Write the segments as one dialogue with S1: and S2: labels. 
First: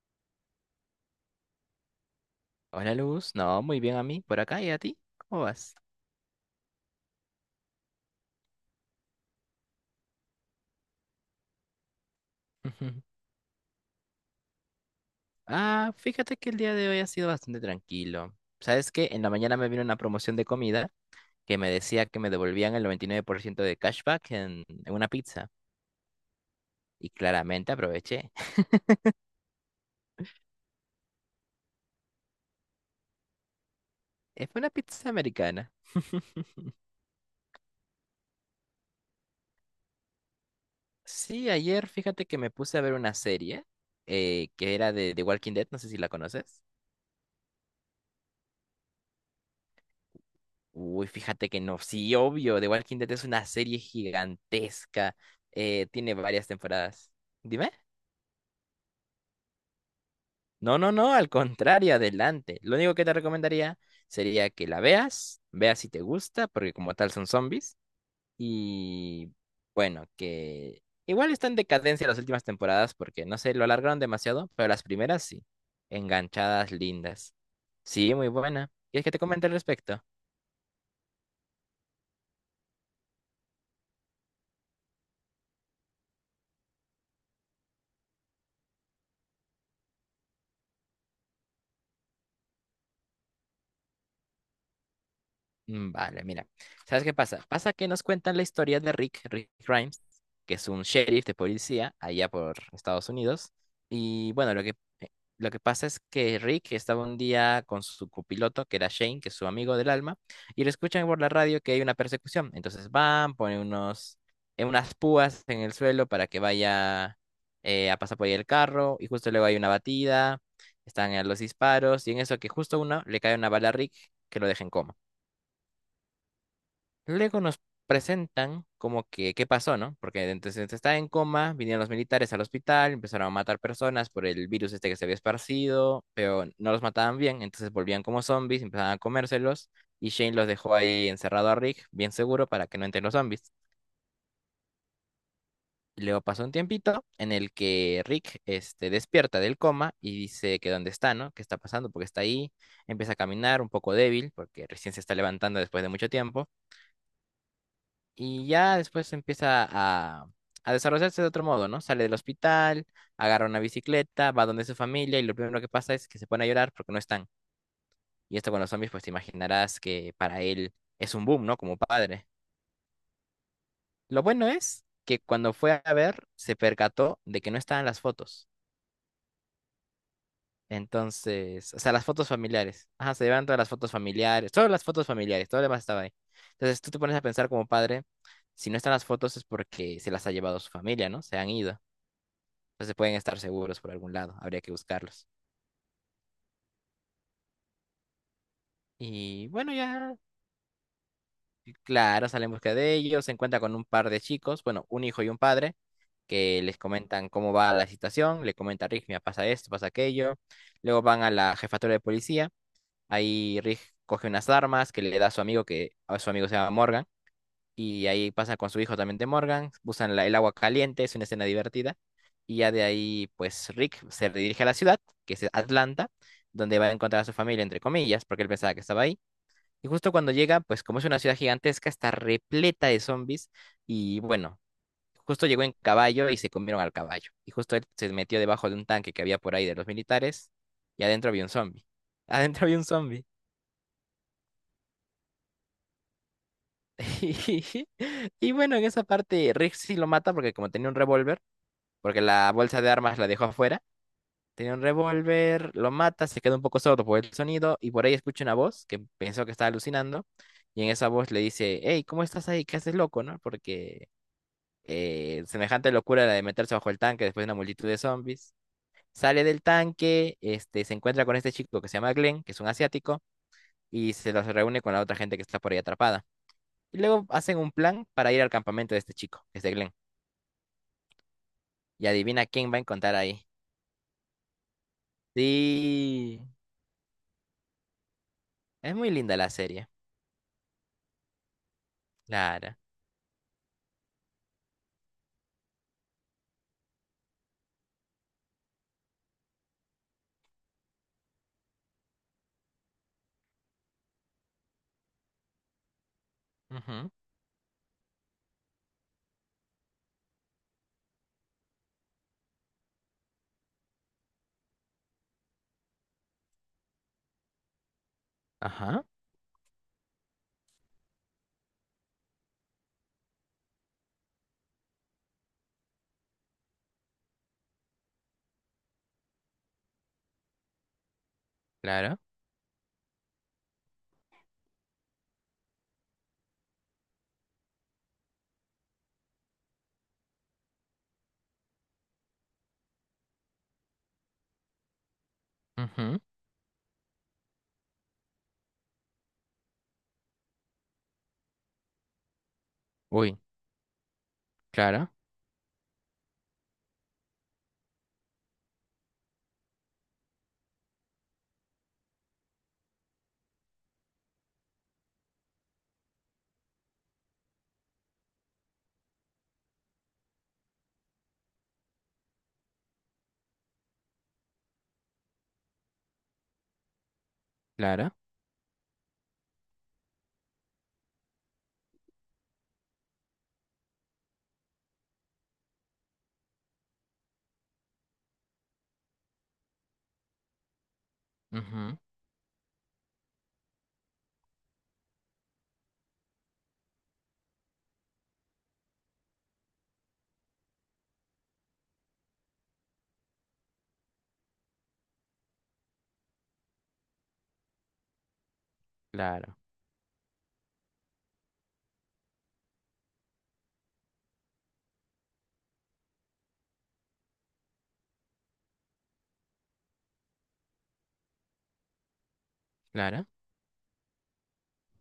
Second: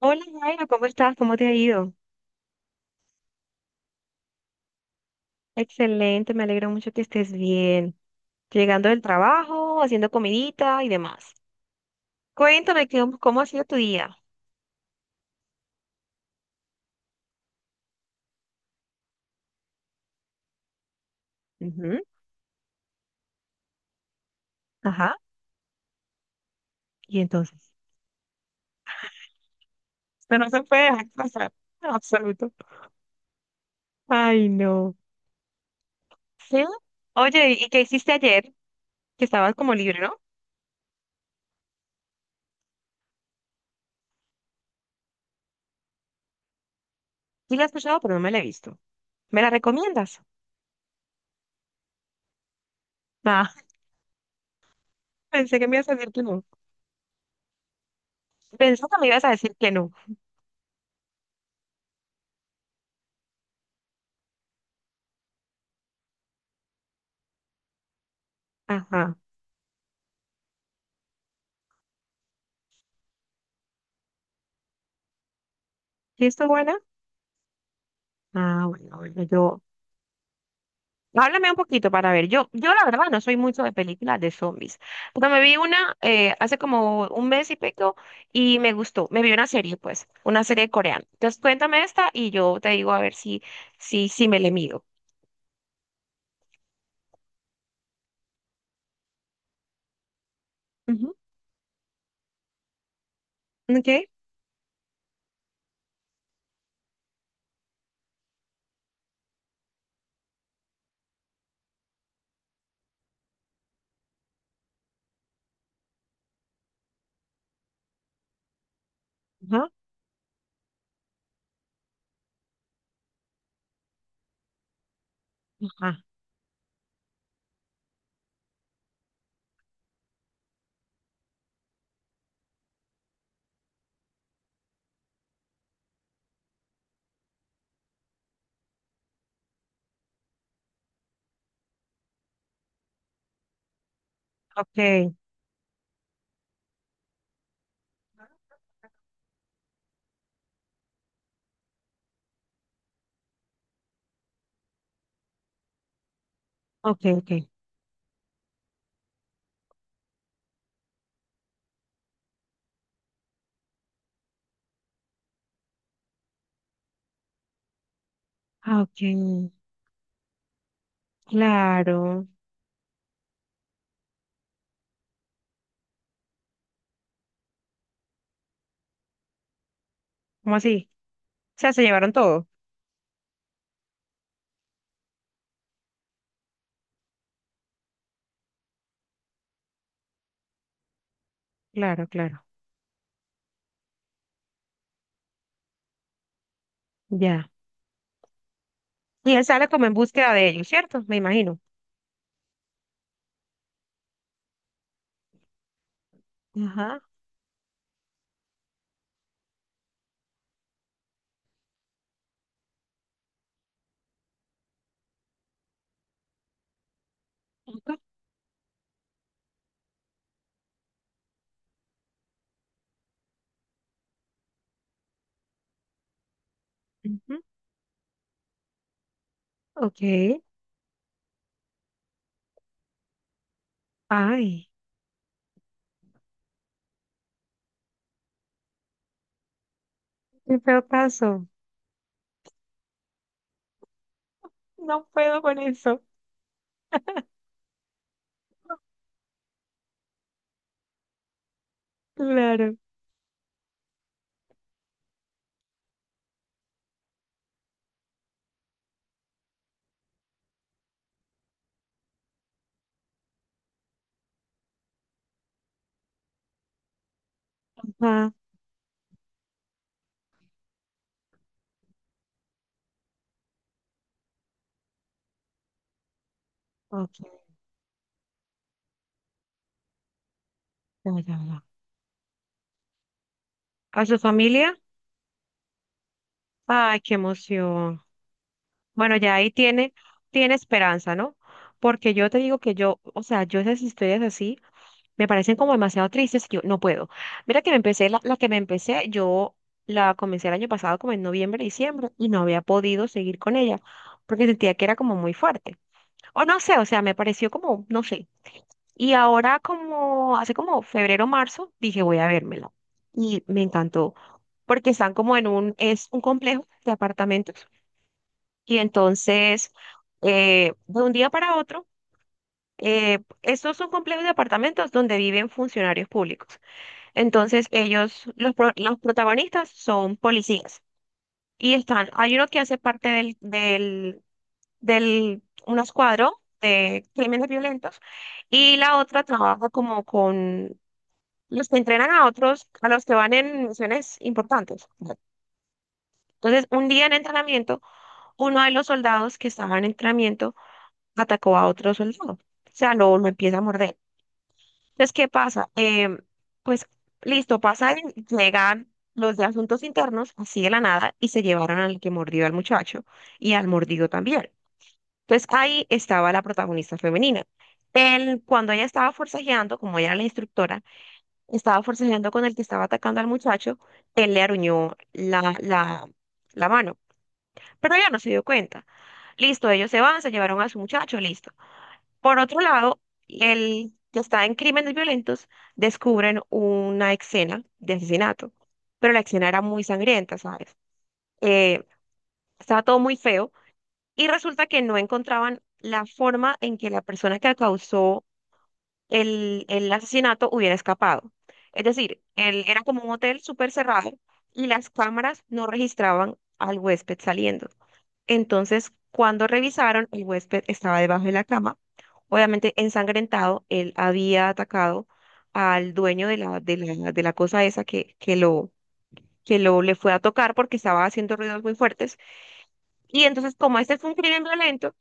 S1: Hola Jairo, ¿cómo estás? ¿Cómo te ha ido?
S2: Hola Luz, no, muy bien a mí, por acá. ¿Y a ti, cómo vas?
S1: Excelente, me alegro mucho que estés bien. Llegando del trabajo, haciendo comidita y demás. Cuéntame
S2: Ujú.
S1: cómo ha sido tu día.
S2: Ah, fíjate que el día de hoy ha sido bastante tranquilo. ¿Sabes qué? En la mañana me vino una promoción de comida que me
S1: Ujú.
S2: decía que me devolvían el 99% de cashback en una
S1: Ajá.
S2: pizza. Y
S1: Y entonces.
S2: claramente aproveché.
S1: Esto no se puede dejar pasar. En absoluto. Ay,
S2: Fue una
S1: no.
S2: pizza americana.
S1: ¿Sí? Oye, ¿y qué hiciste ayer? Que estabas como libre, ¿no?
S2: Sí, ayer fíjate que me puse a ver una serie que era de The Walking Dead, no sé si la conoces.
S1: Sí la he escuchado, pero no me la he visto. ¿Me la recomiendas?
S2: Uy, fíjate que no, sí, obvio, The Walking Dead es una
S1: Ah,
S2: serie gigantesca,
S1: pensé que me ibas a decir
S2: tiene
S1: que no.
S2: varias temporadas. Dime.
S1: Pensé que me ibas a decir que no.
S2: No, no, no, al contrario, adelante. Lo único que te recomendaría sería que la veas, veas si te gusta, porque como tal son zombies.
S1: Ajá.
S2: Y bueno, que igual está en decadencia las últimas temporadas, porque no sé, lo alargaron demasiado, pero las primeras sí.
S1: ¿Y esto
S2: Enganchadas,
S1: buena?
S2: lindas. Sí, muy
S1: Ah,
S2: buena.
S1: bueno,
S2: ¿Quieres que te
S1: bueno,
S2: comente al
S1: yo.
S2: respecto?
S1: Háblame un poquito para ver. Yo la verdad no soy mucho de películas de zombies, pero me vi una hace como un mes y pico y me gustó. Me vi una serie, pues, una serie coreana. Entonces cuéntame esta y yo te digo a ver si me le mido.
S2: Vale, mira. ¿Sabes qué pasa? Pasa que nos cuentan la historia de Rick, Rick Grimes, que es un
S1: Ujú.
S2: sheriff de policía allá por Estados Unidos.
S1: Okay.
S2: Y bueno, eh, lo que pasa es que Rick estaba un día con su copiloto, que era Shane, que es su amigo del alma, y le escuchan por la radio que hay una persecución. Entonces van, ponen unas púas en el suelo para que vaya a pasar por ahí el carro, y justo luego hay una
S1: Ajá.
S2: batida, están los disparos, y en eso que justo uno le cae una bala a Rick que lo deja en coma.
S1: Ajá.
S2: Luego nos presentan como que qué pasó, ¿no? Porque entonces está en coma, vinieron los militares al hospital, empezaron a matar personas por el virus este que se había esparcido, pero no los mataban bien, entonces volvían como zombies, empezaban a comérselos y Shane los dejó ahí encerrado a Rick, bien seguro, para que no entren los zombies.
S1: Okay.
S2: Y luego pasó un tiempito en el que Rick este, despierta del coma y dice que dónde está, ¿no? ¿Qué está pasando? Porque está ahí, empieza a caminar un poco débil, porque recién se está levantando después de mucho tiempo.
S1: Okay, okay.
S2: Y ya después empieza a desarrollarse de otro modo, ¿no? Sale del hospital, agarra una bicicleta, va donde su familia y lo primero que pasa es que se pone a llorar porque no están. Y esto con los
S1: Ah,
S2: zombies, pues te
S1: okay.
S2: imaginarás que para él es un boom, ¿no? Como
S1: Claro.
S2: padre. Lo bueno es que cuando fue a ver, se percató de que no estaban las fotos.
S1: ¿Cómo así? O sea,
S2: Entonces, o
S1: se
S2: sea, las
S1: llevaron
S2: fotos
S1: todo.
S2: familiares. Ajá, se llevan todas las fotos familiares, solo las fotos familiares, todo lo demás estaba ahí. Entonces tú te pones a pensar como padre, si no están las fotos es porque se las ha llevado su familia, ¿no? Se han ido.
S1: Claro, claro.
S2: Entonces pueden estar seguros por algún lado, habría que buscarlos.
S1: Ya. Y él
S2: Y
S1: sale
S2: bueno,
S1: como en
S2: ya,
S1: búsqueda de ellos, ¿cierto? Me imagino.
S2: y claro, sale en busca de ellos, se encuentra con un par de chicos, bueno, un hijo y un padre, que les
S1: Ajá.
S2: comentan cómo va la situación, le comenta a Rick, mira, pasa esto, pasa aquello. Luego van a la jefatura de policía, ahí Rick coge unas armas que le da a su amigo, que a su amigo se llama Morgan, y ahí pasa con su hijo también de Morgan, usan el agua caliente, es una escena divertida, y ya de ahí pues Rick se dirige a la ciudad, que es Atlanta, donde va a encontrar a su
S1: Ujú.
S2: familia, entre comillas, porque él pensaba que estaba ahí, y justo cuando
S1: Okay.
S2: llega, pues como es una ciudad gigantesca, está repleta de zombies, y bueno,
S1: Ay.
S2: justo llegó en caballo y se comieron al caballo, y justo él se metió debajo de un tanque que había por ahí de los militares,
S1: Qué peor
S2: y adentro había
S1: caso.
S2: un zombie, adentro había un zombie.
S1: No puedo con eso.
S2: Y bueno, en esa parte Rick sí lo mata porque como tenía un revólver, porque la
S1: Claro.
S2: bolsa de armas la dejó afuera. Tenía un revólver, lo mata, se queda un poco sordo por el sonido y por ahí escucha una voz que pensó que estaba alucinando. Y en esa voz le dice, hey, ¿cómo estás ahí? ¿Qué haces loco, no? Porque semejante locura la de meterse bajo el tanque después de una multitud de
S1: Ah,
S2: zombies. Sale del tanque, este, se encuentra con este chico que se llama Glenn, que es un asiático, y se los reúne con la otra gente que está por ahí atrapada. Y luego
S1: ok.
S2: hacen un plan para ir al campamento de este chico, que es de Glenn.
S1: Ya, ya, ya.
S2: Y adivina quién va a encontrar ahí.
S1: ¿A su familia?
S2: Sí.
S1: Ay, qué emoción.
S2: Es muy
S1: Bueno, ya
S2: linda
S1: ahí
S2: la serie.
S1: tiene, tiene esperanza, ¿no? Porque yo te digo que
S2: Clara.
S1: yo, o sea, yo esas historias así me parecen como demasiado tristes que yo no puedo. Mira que me empecé, la que me empecé, yo la comencé el año pasado como en noviembre, diciembre, y no había podido seguir con ella porque sentía que era como muy fuerte. O no sé, o sea,
S2: Ujú.
S1: me pareció como, no sé. Y ahora como hace como febrero, marzo, dije voy a vérmelo. Y me encantó, porque están como en un, es un complejo de apartamentos. Y
S2: Ajá.
S1: entonces, de un día para otro, estos son complejos de apartamentos donde viven funcionarios públicos. Entonces, ellos, los, los protagonistas son policías. Y están,
S2: Clara.
S1: hay uno que hace parte del un escuadro de crímenes violentos. Y la otra trabaja como con los que entrenan a otros, a los que van en misiones importantes.
S2: Ujú.
S1: Entonces, un día en entrenamiento, uno de los soldados que estaba en entrenamiento atacó a otro soldado. O sea, lo
S2: Uy.
S1: empieza a morder.
S2: Clara.
S1: Entonces, ¿qué pasa? Pues, listo, pasa, llegan los de asuntos internos, así de la nada, y se llevaron al que mordió al muchacho y al mordido también. Entonces, ahí estaba la protagonista femenina. Él, cuando ella estaba forcejeando, como ella era la instructora, estaba forcejeando con el que estaba atacando al muchacho, él le aruñó la mano, pero ella
S2: Clara.
S1: no se dio cuenta. Listo, ellos se van, se llevaron a su muchacho, listo. Por otro lado, el que está en crímenes violentos descubren una escena de asesinato, pero la escena era muy sangrienta, ¿sabes? Eh,
S2: Ujú.
S1: estaba todo muy feo y resulta que no encontraban la forma en que la persona que causó el asesinato hubiera escapado. Es decir, él era como un hotel súper cerrado y las cámaras no registraban al huésped saliendo. Entonces, cuando
S2: Claro.
S1: revisaron, el huésped estaba debajo de la cama. Obviamente, ensangrentado, él había atacado al dueño de la cosa esa que lo le fue a tocar porque estaba haciendo ruidos muy fuertes. Y
S2: Clara.
S1: entonces, como este fue un crimen violento,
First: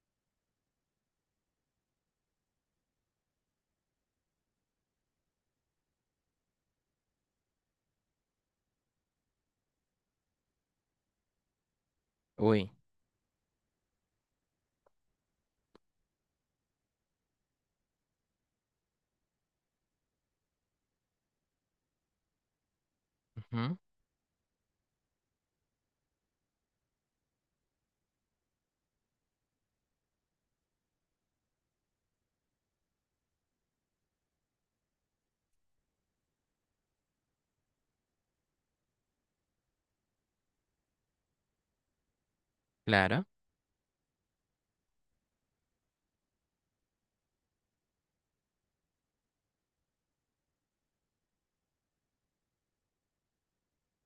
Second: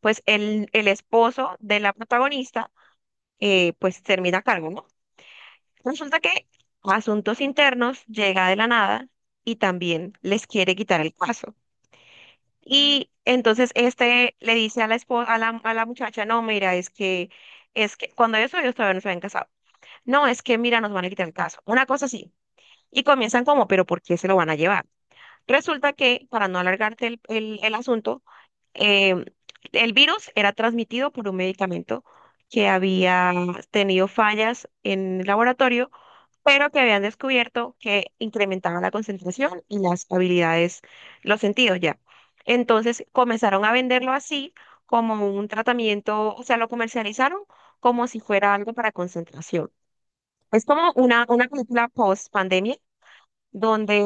S1: pues el esposo de la protagonista, pues termina a cargo, ¿no? Resulta que Asuntos Internos llega de la nada y también les quiere quitar el caso.
S2: Uy.
S1: Y entonces este le dice a la esposa, a la muchacha, no, mira, es que cuando ellos todavía no se habían casado. No, es que mira, nos van a quitar el caso. Una cosa así. Y comienzan como,
S2: Ujú.
S1: pero ¿por qué se lo van a llevar? Resulta que, para no alargarte el asunto, eh, el virus era transmitido por un medicamento que había tenido fallas en el laboratorio, pero que habían descubierto que incrementaba la concentración y las habilidades, los sentidos ya. Entonces
S2: Claro.
S1: comenzaron a venderlo así como un tratamiento, o sea, lo comercializaron como si fuera algo para concentración. Es como una película post pandemia donde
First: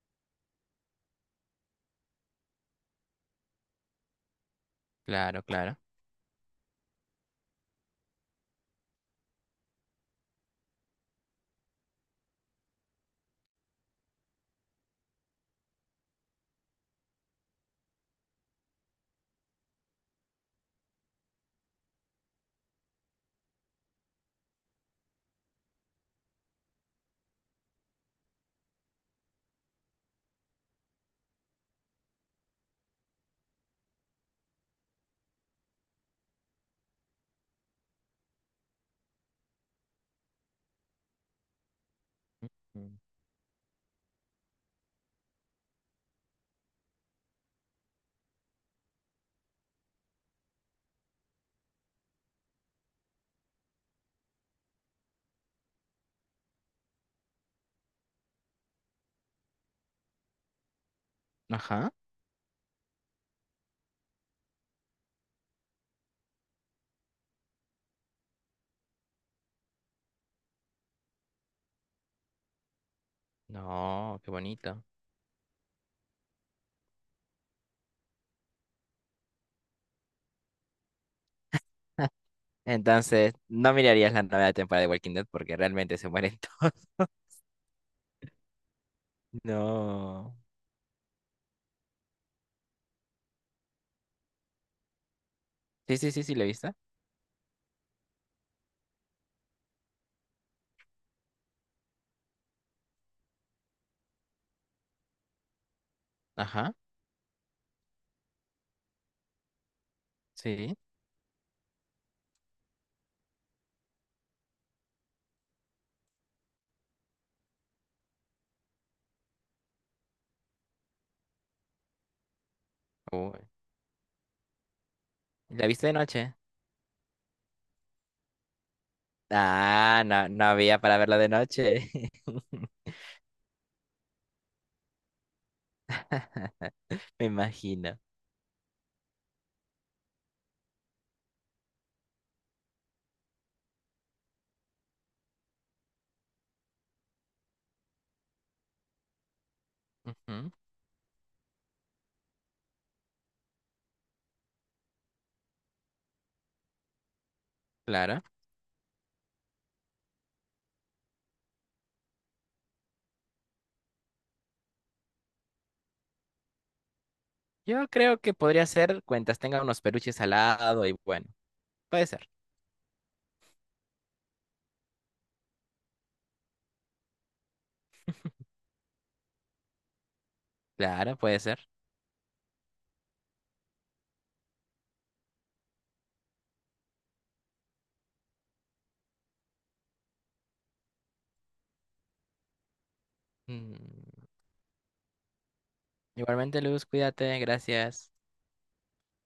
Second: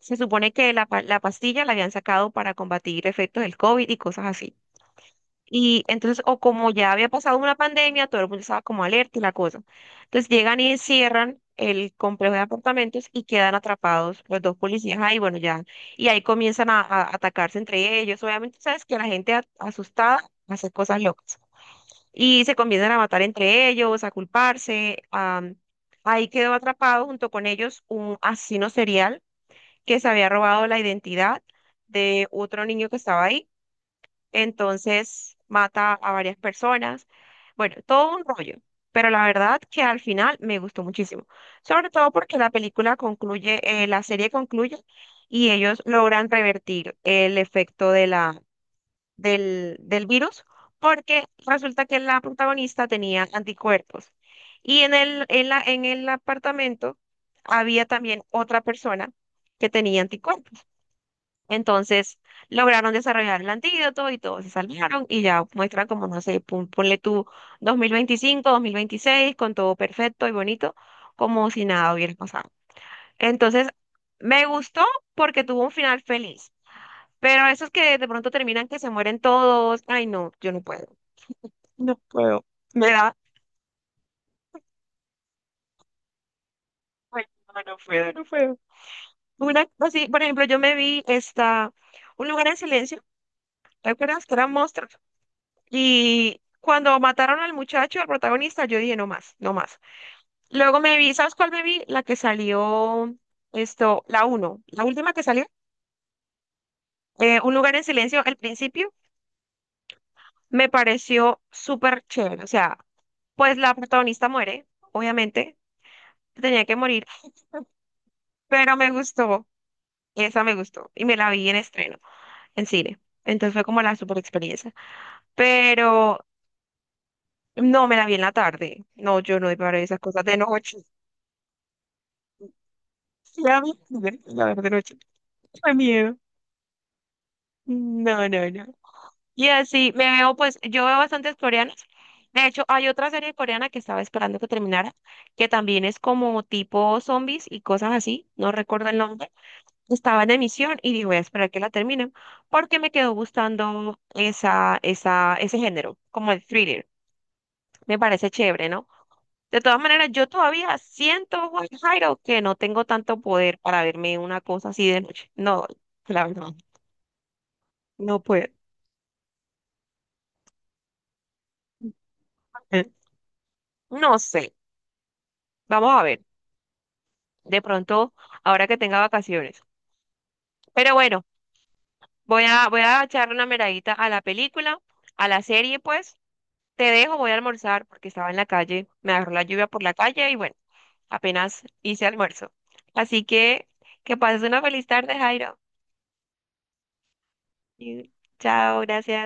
S1: se supone que la pastilla la habían sacado para combatir efectos del COVID y cosas así.
S2: Claro, claro.
S1: Y entonces, o como ya había pasado una pandemia, todo el mundo estaba como alerta y la cosa. Entonces llegan y encierran el complejo de apartamentos y quedan atrapados los dos policías ahí, bueno, ya. Y ahí comienzan a atacarse entre ellos. Obviamente, sabes que la gente asustada hace cosas locas. Y se comienzan a matar entre ellos, a culparse. Ahí quedó atrapado junto con ellos un asesino serial que se había robado la identidad de otro niño que estaba ahí, entonces mata a varias personas. Bueno, todo un rollo, pero la verdad que al final me gustó muchísimo, sobre todo porque la
S2: Ujú.
S1: película concluye, la serie concluye y ellos logran revertir el efecto del virus porque resulta que la protagonista tenía anticuerpos y en en el apartamento había también otra persona que tenía anticuerpos.
S2: Ajá.
S1: Entonces lograron desarrollar el antídoto y todos se salvaron y ya muestran como, no sé, ponle tú 2025, 2026, con todo perfecto y bonito, como si nada hubiera pasado. Entonces,
S2: No, qué
S1: me gustó
S2: bonito.
S1: porque tuvo un final feliz, pero esos que de pronto terminan que se mueren todos, ay no, yo no puedo, no puedo, me da,
S2: Entonces, no mirarías la nueva temporada de Walking Dead porque realmente se mueren todos.
S1: ay, no, no puedo, no puedo. Una, así, por
S2: No.
S1: ejemplo, yo me vi esta, Un Lugar en Silencio, ¿te acuerdas que eran monstruos?
S2: Sí, sí, sí, sí,
S1: Y
S2: ¿la viste?
S1: cuando mataron al muchacho, al protagonista, yo dije, no más, no más. Luego me vi, ¿sabes cuál me vi? La que salió, esto, la uno, la última que salió,
S2: Ajá.
S1: Un Lugar en Silencio, al principio, me
S2: Sí.
S1: pareció súper chévere. O sea, pues la protagonista muere, obviamente, tenía que morir, pero me gustó, esa me gustó, y me la vi en estreno, en cine.
S2: Uy.
S1: Entonces fue como la super experiencia.
S2: ¿La viste de
S1: Pero
S2: noche?
S1: no me la vi en la tarde. No, yo no iba a ver esas
S2: Ah,
S1: cosas
S2: no,
S1: de
S2: no
S1: noche.
S2: había para verla de noche.
S1: La la verdad, no, chico, qué miedo.
S2: Me imagino.
S1: No, no, no. Y así me veo, pues, yo veo bastantes coreanas. De hecho, hay otra serie coreana que estaba esperando que terminara, que también es como tipo zombies y cosas así, no recuerdo el nombre. Estaba en
S2: Ujú.
S1: emisión y dije, voy a esperar que la terminen, porque me quedó gustando ese género, como el thriller. Me
S2: Clara.
S1: parece chévere, ¿no? De todas maneras, yo todavía siento, Juan Jairo, que no tengo tanto poder para verme una cosa así de noche. No, la verdad.
S2: Yo creo
S1: No
S2: que
S1: puedo.
S2: podría ser cuentas tenga unos peluches al lado y bueno, puede ser.
S1: Mm, no sé. Vamos a ver. De pronto, ahora que tenga vacaciones. Pero
S2: Clara,
S1: bueno,
S2: puede ser.
S1: voy a echarle una miradita a la película, a la serie, pues. Te dejo, voy a almorzar porque estaba en la calle. Me agarró la lluvia por la calle y bueno, apenas hice almuerzo. Así que
S2: Mm,
S1: pases una feliz tarde, Jairo.
S2: Igualmente, Luz, cuídate,
S1: Y
S2: gracias.
S1: chao, gracias.